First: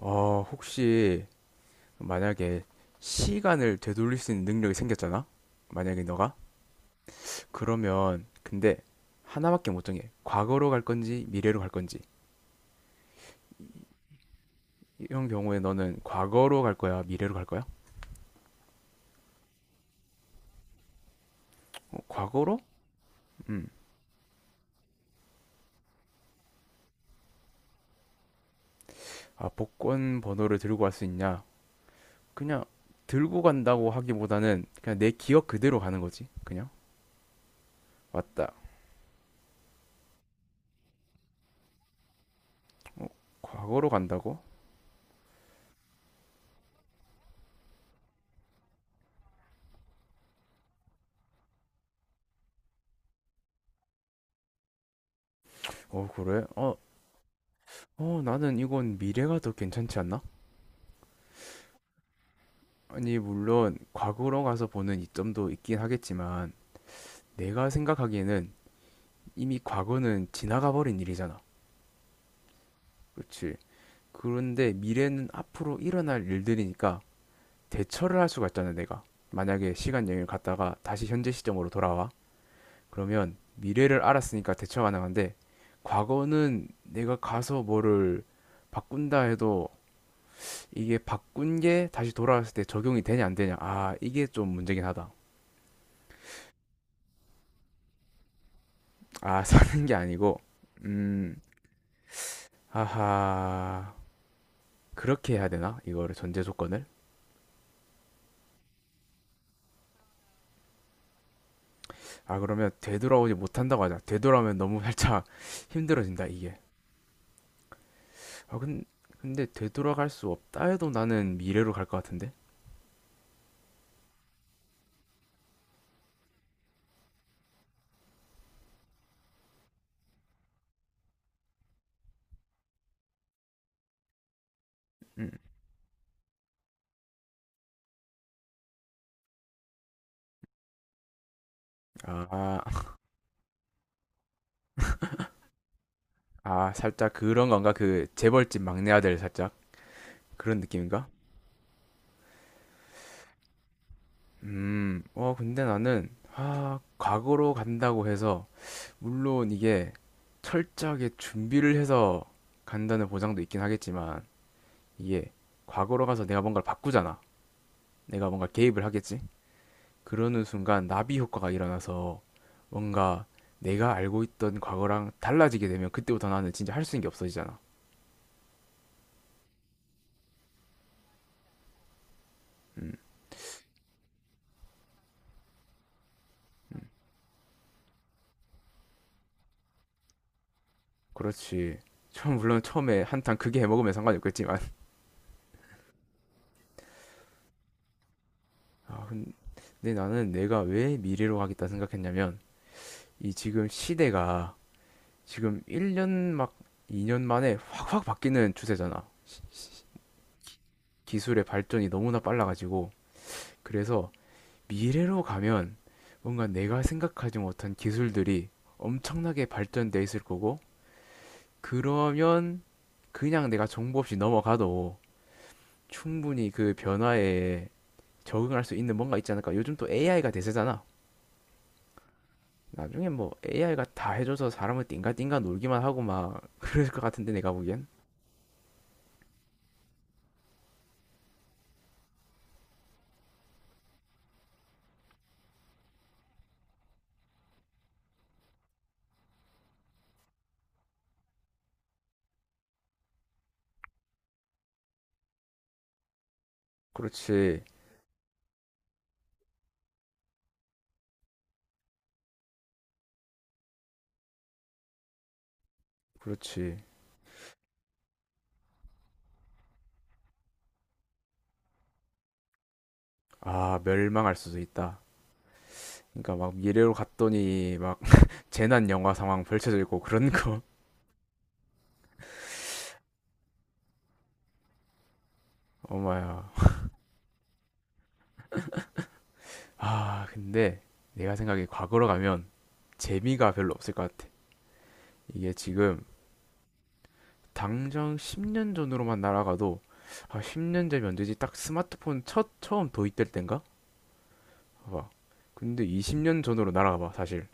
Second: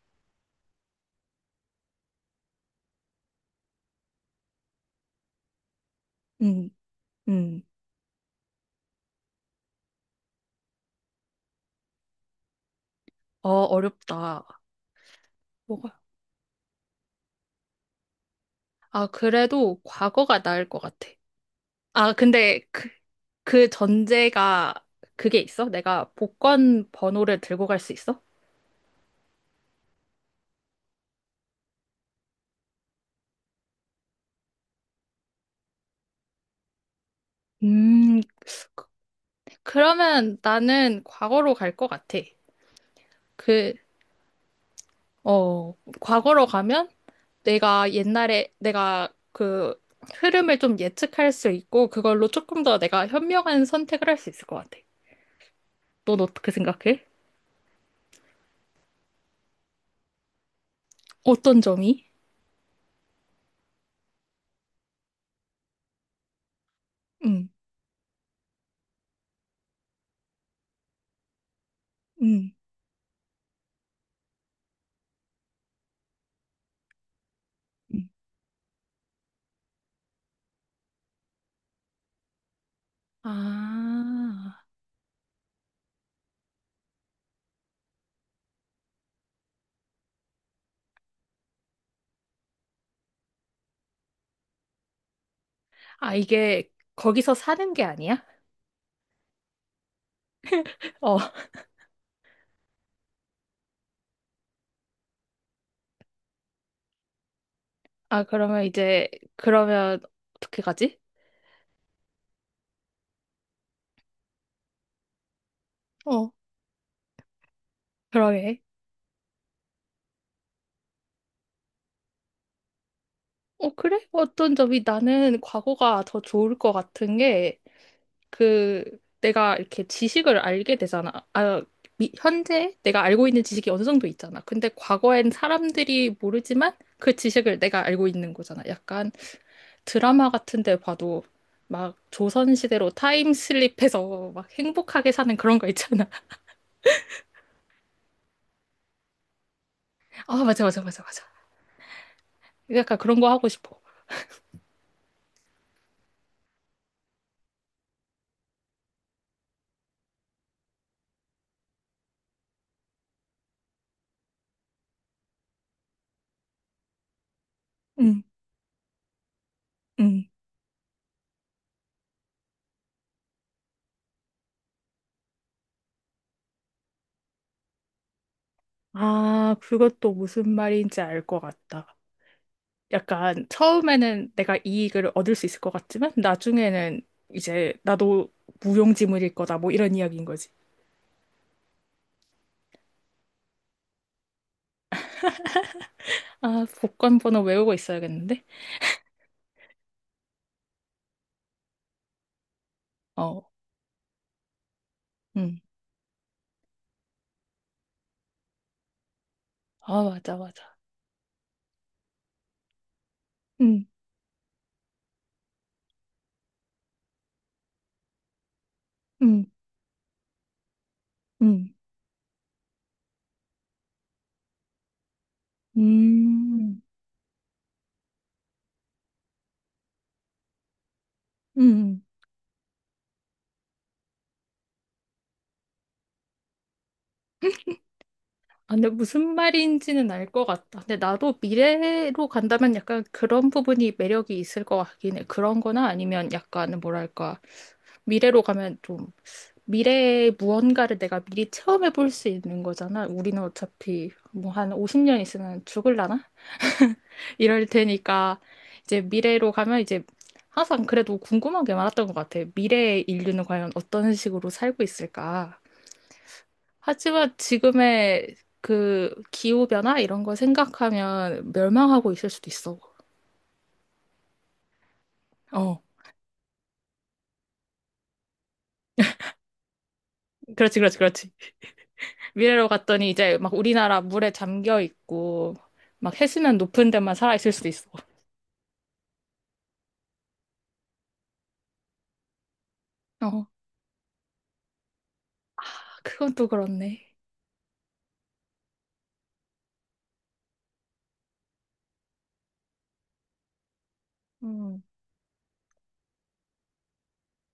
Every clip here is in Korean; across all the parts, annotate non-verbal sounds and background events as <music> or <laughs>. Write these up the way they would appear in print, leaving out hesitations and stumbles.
혹시 만약에 시간을 되돌릴 수 있는 능력이 생겼잖아? 만약에 너가? 음, 음. 그러면 근데 하나밖에 못 정해. 과거로 갈 건지 미래로 갈 건지. 어, 어렵다. 이런 경우에 뭐가? 너는 과거로 갈 거야, 미래로 갈 거야? 아, 그래도 과거가 나을 것 같아. 어, 아, 과거로? 근데 그, 음. 그 전제가 그게 있어? 내가 복권 번호를 들고 갈 수 있어? 아, 복권 번호를 들고 갈 수 있냐? 그냥 들고 간다고 하기보다는 그냥 내 기억 그대로 가는 거지. 그냥. 음, 맞다. 그러면 나는 과거로 갈 것 같아. 그, 과거로 간다고? 과거로 가면 내가 옛날에 내가 그 흐름을 좀 예측할 수 있고 그걸로 조금 더 내가 현명한 선택을 할 수 있을 것 같아. 어, 넌 그래? 어떻게 생각해? 나는 이건 미래가 더 괜찮지 않나? 어떤 점이? 아니, 물론 과거로 가서 보는 이점도 있긴 하겠지만 응 내가 생각하기에는 이미 과거는 지나가 버린 일이잖아. 응 그렇지. 그런데 미래는 앞으로 일어날 일들이니까 대처를 할 수가 있잖아, 내가. 만약에 시간 여행을 갔다가 다시 현재 시점으로 돌아와. 그러면 미래를 알았으니까 아, 대처 가능한데 과거는 내가 가서 뭐를 바꾼다 해도 이게 바꾼 게 다시 돌아왔을 때 적용이 되냐 안 되냐. 아, 이게 좀 문제긴 하다. 아, 이게 거기서 사는 게 아니야? 아, <laughs> 사는 게 아니고, 어, 음, 하하, 그렇게 해야 되나? 이거를 전제 조건을? 아, 그러면 이제, 그러면 어떻게 가지? 아, 그러면 되돌아오지 못한다고 하자. 되돌아오면 너무 살짝 <laughs> 힘들어진다, 어, 이게. 아, 그러게. 근, 근데 되돌아갈 수 없다 해도 나는 미래로 갈 것 같은데? 어, 그래? 어떤 점이 나는 과거가 더 좋을 것 같은 게, 그, 내가 이렇게 지식을 알게 되잖아. 아, 현재 내가 알고 있는 지식이 어느 정도 있잖아. 근데 음, 과거엔 사람들이 모르지만 그 지식을 내가 알고 있는 거잖아. 약간 드라마 같은 데 봐도 막 아, 조선시대로 타임슬립해서 막 <laughs> 행복하게 아, 사는 그런 거 있잖아. <laughs> 아, 살짝 그런 건가? 그 재벌집 막내 아들 살짝 아, 그런 맞아, 맞아, 맞아, 느낌인가? 맞아. 약간 그런 거 하고 싶어. 어, 근데 나는, 아, 과거로 간다고 해서 물론 이게 철저하게 준비를 해서 간다는 보장도 있긴 하겠지만 이게 과거로 가서 내가 뭔가를 바꾸잖아. 응, 내가 뭔가 개입을 하겠지. 응, 그러는 순간 나비 효과가 일어나서 뭔가 내가 알고 있던 과거랑 달라지게 되면 그때부터 나는 진짜 할 수 있는 게 없어지잖아. 아, 그것도 무슨 말인지 알 것 같다. 음, 약간 처음에는 내가 이익을 얻을 수 있을 것 같지만 나중에는 이제 나도 무용지물일 거다. 뭐 이런 이야기인 거지. 그렇지. 처음 물론 처음에 한탕 크게 해먹으면 상관이 없겠지만. 아, 복권 번호 외우고 있어야겠는데? 아, 근데 나는 내가 왜 미래로 가겠다 생각했냐면 이 어, 지금 시대가 음. 지금 1년 막 2년 만에 확확 바뀌는 추세잖아. 아, 맞아, 맞아. 기술의 발전이 너무나 빨라가지고. 음, 그래서 미래로 가면 뭔가 내가 생각하지 못한 기술들이 엄청나게 음, 발전돼 있을 거고, 음, 그러면 그냥 내가 정보 없이 넘어가도 충분히 그 음, 변화에 적응할 수 있는 뭔가 있지 않을까. 요즘 또 AI가 대세잖아. 음. 나중에 뭐 AI가 다 해줘서 사람을 띵가띵가 놀기만 하고 막 <laughs> 그럴 것 같은데 내가 보기엔. 아, 근데 무슨 말인지는 알 것 같다. 근데 나도 미래로 간다면 약간 그런 부분이 매력이 있을 것 같긴 해. 그런 거나 아니면 약간 뭐랄까. 미래로 가면 좀 미래의 무언가를 내가 미리 체험해 볼 수 있는 거잖아. 우리는 어차피 뭐 한 50년 있으면 죽을라나? <laughs> 그렇지, 이럴 테니까 이제 미래로 가면 이제 항상 그래도 궁금한 게 많았던 것 같아. 미래의 인류는 과연 어떤 식으로 살고 있을까? 그렇지. 하지만 지금의 그 기후변화 이런 걸 생각하면 멸망하고 있을 수도 있어. 아, 멸망할 수도 있다. 어. 그러니까 막 미래로 갔더니 막 <laughs> 재난 영화 상황 펼쳐져 있고 그런 거. 그렇지, 그렇지, 그렇지. 미래로 갔더니 이제 막 우리나라 물에 잠겨 있고 <laughs> 막 엄마야. 해수면 높은 데만 살아 있을 수도 있어. 아, 근데 내가 생각에 과거로 가면 어. 재미가 별로 없을 것 같아. 이게 아, 지금 그건 또 그렇네. 당장 10년 전으로만 날아가도 아, 10년 전이 언제지? 딱 스마트폰 첫 처음 도입될 땐가? 음. 봐봐. 근데 20년 전으로 날아가봐, 사실.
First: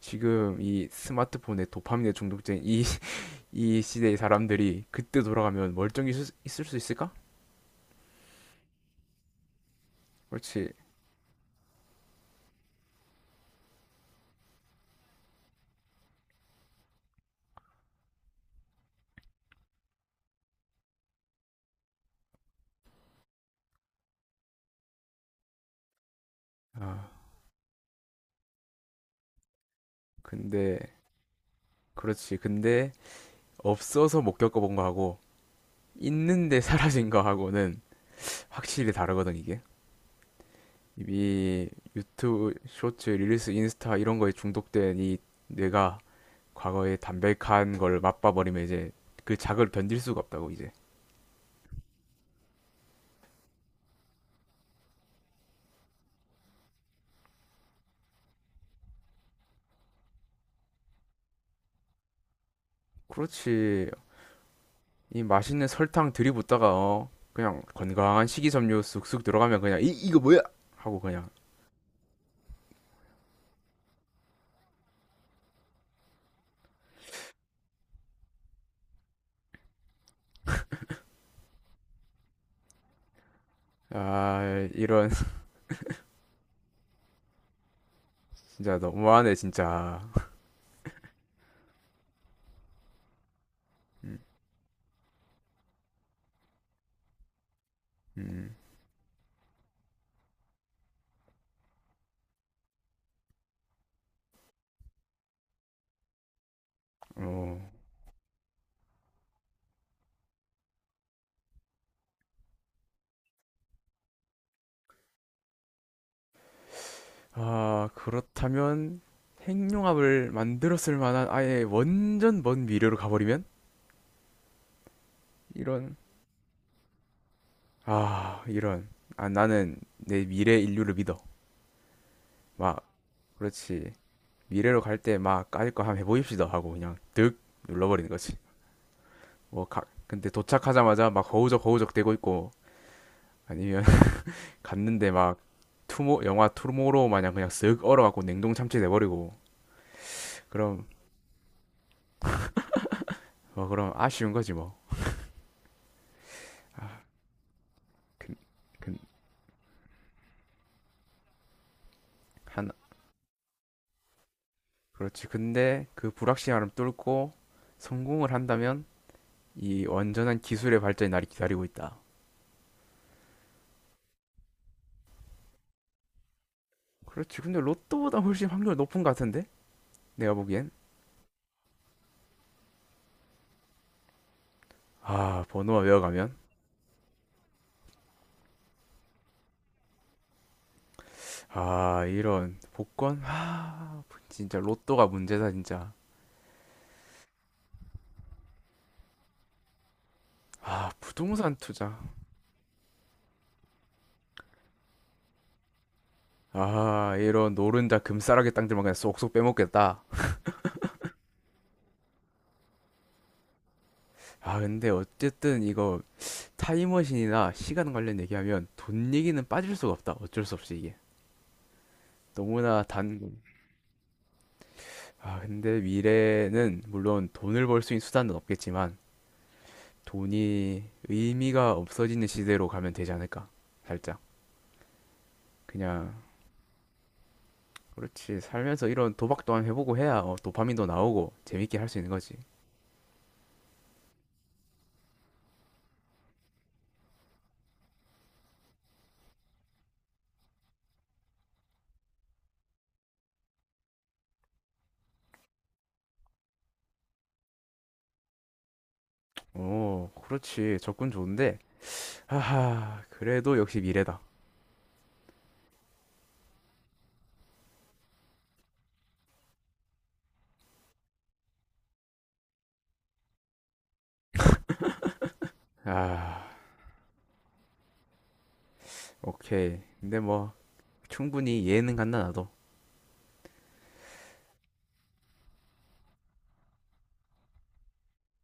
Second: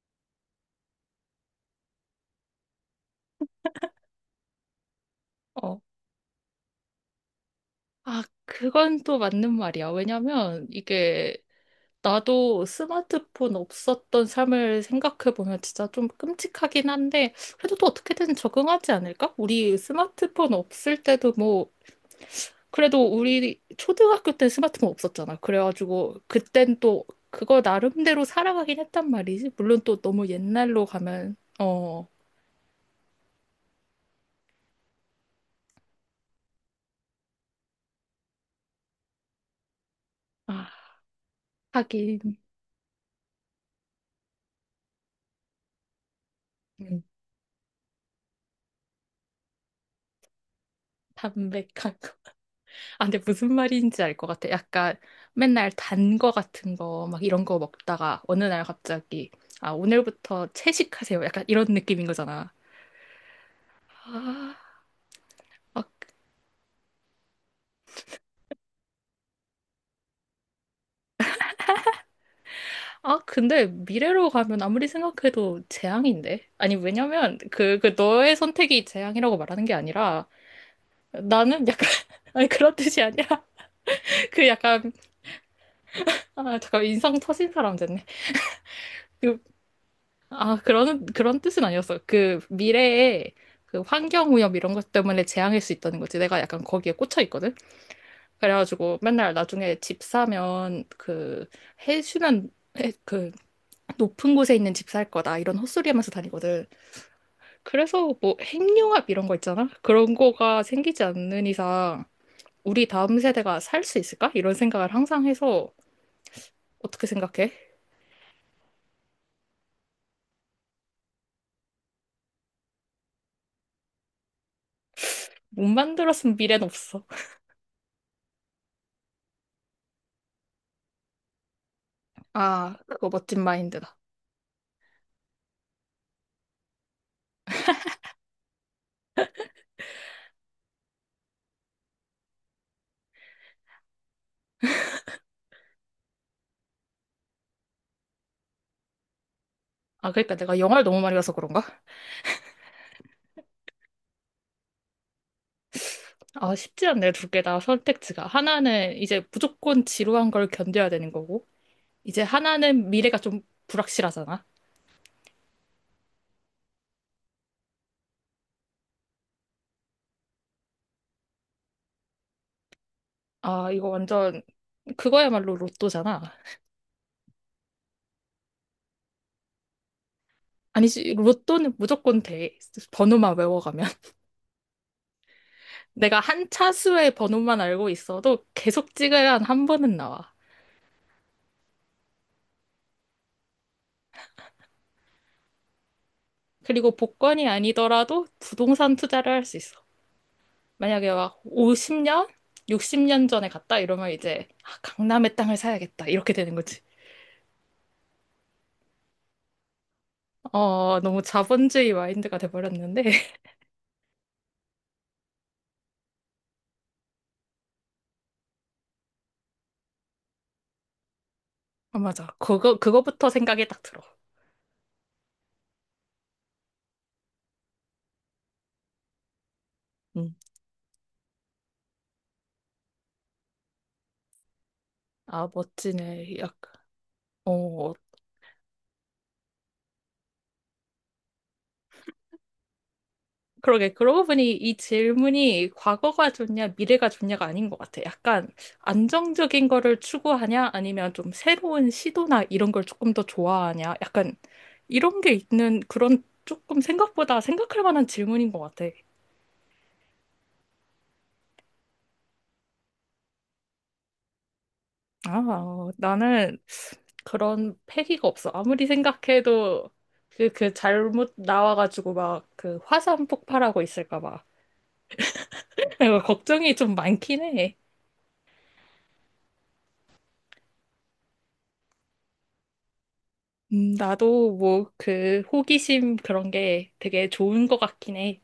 지금 이 스마트폰에 도파민에 중독된 이, <laughs> 이 시대의 사람들이 그때 돌아가면 어. 멀쩡히 있을 수 있을까? 아, 그건 또 맞는 말이야. 왜냐면 그렇지. 이게 나도 스마트폰 없었던 삶을 생각해보면 진짜 좀 끔찍하긴 한데, 그래도 또 어떻게든 적응하지 않을까? 우리 스마트폰 없을 때도 뭐, 그래도 우리 초등학교 때 스마트폰 없었잖아. 그래가지고, 그땐 또 아, 그거 나름대로 살아가긴 했단 말이지. 물론 또 너무 근데 옛날로 가면, 어, 그렇지. 근데 없어서 못 겪어본 거하고 있는데 사라진 거하고는 확실히 다르거든 이게. 아, 이 하긴, 유튜브 쇼츠, 릴리스, 인스타 이런 거에 중독된 이 뇌가 과거에 음, 담백한 걸 맛봐버리면 이제 그 자극을 견딜 수가 없다고 이제. 담백하고. 아, 근데 무슨 말인지 알 것 같아. 약간 맨날 단 거 같은 거, 막 이런 거 먹다가 어느 날 갑자기, 아, 오늘부터 채식하세요. 약간 이런 느낌인 거잖아. 그렇지. 아, 이 맛있는 아, 설탕 들이붓다가 어, 그냥 건강한 식이섬유 쑥쑥 들어가면 그냥 이 이거 뭐야 하고 그냥 아, 근데 미래로 가면 아무리 생각해도 재앙인데? 아니, 왜냐면 그 너의 선택이 재앙이라고 말하는 게 아니라 나는 약간, <laughs> 아니, 그런 뜻이 아니라 <laughs> 그 아 약간, 이런 <laughs> 아, 잠깐 인상 터진 사람 됐네. 진짜 너무하네 그 진짜. 아, 그런 뜻은 아니었어. 그 미래에 그 음. 환경오염 이런 것 때문에 재앙일 수 있다는 거지. 내가 약간 거기에 꽂혀 있거든. 음. 그래가지고 맨날 나중에 집 사면 그 해수면 그 높은 곳에 있는 집 살 거다 이런 헛소리 하면서 다니거든. 어, 그래서 뭐 핵융합 이런 거 있잖아. 그런 거가 생기지 않는 이상 우리 다음 세대가 살 수 있을까? 이런 생각을 항상 해서 어떻게 생각해? 아, 그렇다면 핵융합을 만들었을 만한 아예 완전 먼 미래로 가버리면? 못 이런, 만들었으면 미래는 없어. 아, 이런. 아, 나는 내 미래 인류를 믿어. 아, 막, 그거 멋진 그렇지. 마인드다. 미래로 갈 때 막 까짓 거 한번 해보입시다 하고 그냥 득 눌러버리는 거지. 근데 도착하자마자 막 허우적 허우적 대고 있고 아니면 <laughs> 갔는데 막 영화 투모로우 마냥 그냥 쓱 얼어갖고 냉동 참치 돼버리고 아, 그러니까 내가 영화를 그럼, 너무 많이 봐서 그런가? 뭐, 그럼 아쉬운 거지 뭐. 아, 쉽지 아... 않네, 두 개다 선택지가. 근, 하나는 근, 이제 무조건 지루한 걸 견뎌야 되는 거고, 이제 한, 하나는 미래가 좀 불확실하잖아. 그렇지. 근데 그 불확실함을 뚫고 성공을 한다면 이 완전한 기술의 발전이 나를 기다리고 있다. 아, 이거 완전 그거야말로 로또잖아. 그렇지. 근데 로또보다 훨씬 확률 높은 것 같은데? 내가 보기엔. 아니지, 로또는 무조건 돼. 번호만 외워가면. <laughs> 아, 번호가 내가 외워가면. 한 차수의 번호만 알고 있어도 계속 찍어야 한 한 번은 나와. 아, 이런 복권. 아, 진짜 로또가 문제다, 진짜. 그리고 복권이 아니더라도 부동산 투자를 할 수 있어. 아, 만약에 막 부동산 투자. 50년? 60년 전에 갔다 이러면 이제 아, 강남의 땅을 사야겠다 이렇게 되는 거지. 아, 이런 노른자 금싸라기 땅들만 그냥 쏙쏙 빼먹겠다. 어, 너무 자본주의 마인드가 돼버렸는데. <laughs> 아, 근데 어쨌든 이거 타임머신이나 시간 관련 얘기하면 돈 얘기는 빠질 수가 없다. 어쩔 수 없이 이게. 아, 맞아. 그거, 너무나 단 그거부터 생각이 딱 들어. 아, 근데 미래는 물론 돈을 벌 수 있는 수단은 없겠지만 음. 돈이 의미가 없어지는 시대로 가면 되지 않을까? 살짝. 아, 그냥 멋지네. 약간, 어, 그렇지. 살면서 이런 도박 또한 해보고 해야 어, 도파민도 나오고 재밌게 할 수 있는 거지. 그러게. 그러고 보니 이 질문이 과거가 좋냐, 미래가 좋냐가 아닌 것 같아. 약간 안정적인 거를 추구하냐, 아니면 좀 새로운 시도나 이런 걸 조금 더 좋아하냐. 약간 이런 게 있는 그런 조금 생각보다 생각할 만한 질문인 것 같아. 오, 그렇지. 접근 좋은데. 하하, 그래도 역시 미래다. 아, 나는 그런 패기가 없어. 아무리 생각해도 그 잘못 나와가지고 막 그 화산 폭발하고 있을까 봐. <laughs> 아, 걱정이 좀 많긴 해. 오케이. 근데 뭐 충분히 이해는 간다 나도. 나도 뭐 그 호기심 그런 게 되게 좋은 것 같긴 해.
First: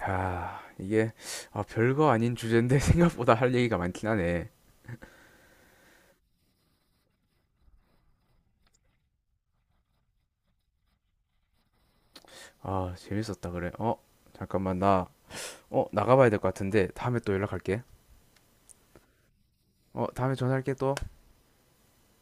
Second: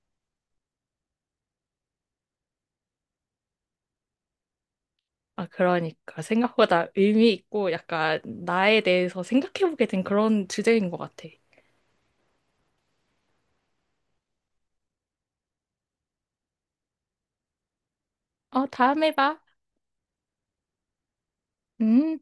아, 이게 아, 별거 아닌 주제인데 <laughs> 생각보다 할 얘기가 많긴 하네. 아, 그러니까 생각보다 의미 있고 약간 나에 대해서 생각해보게 된 그런 주제인 것 같아. 아, 재밌었다 그래. 어, 잠깐만 나 어, 나가봐야 될 것 같은데 다음에 또 연락할게. 어, 다음에 봐. 어, 다음에 전화할게 또. 음.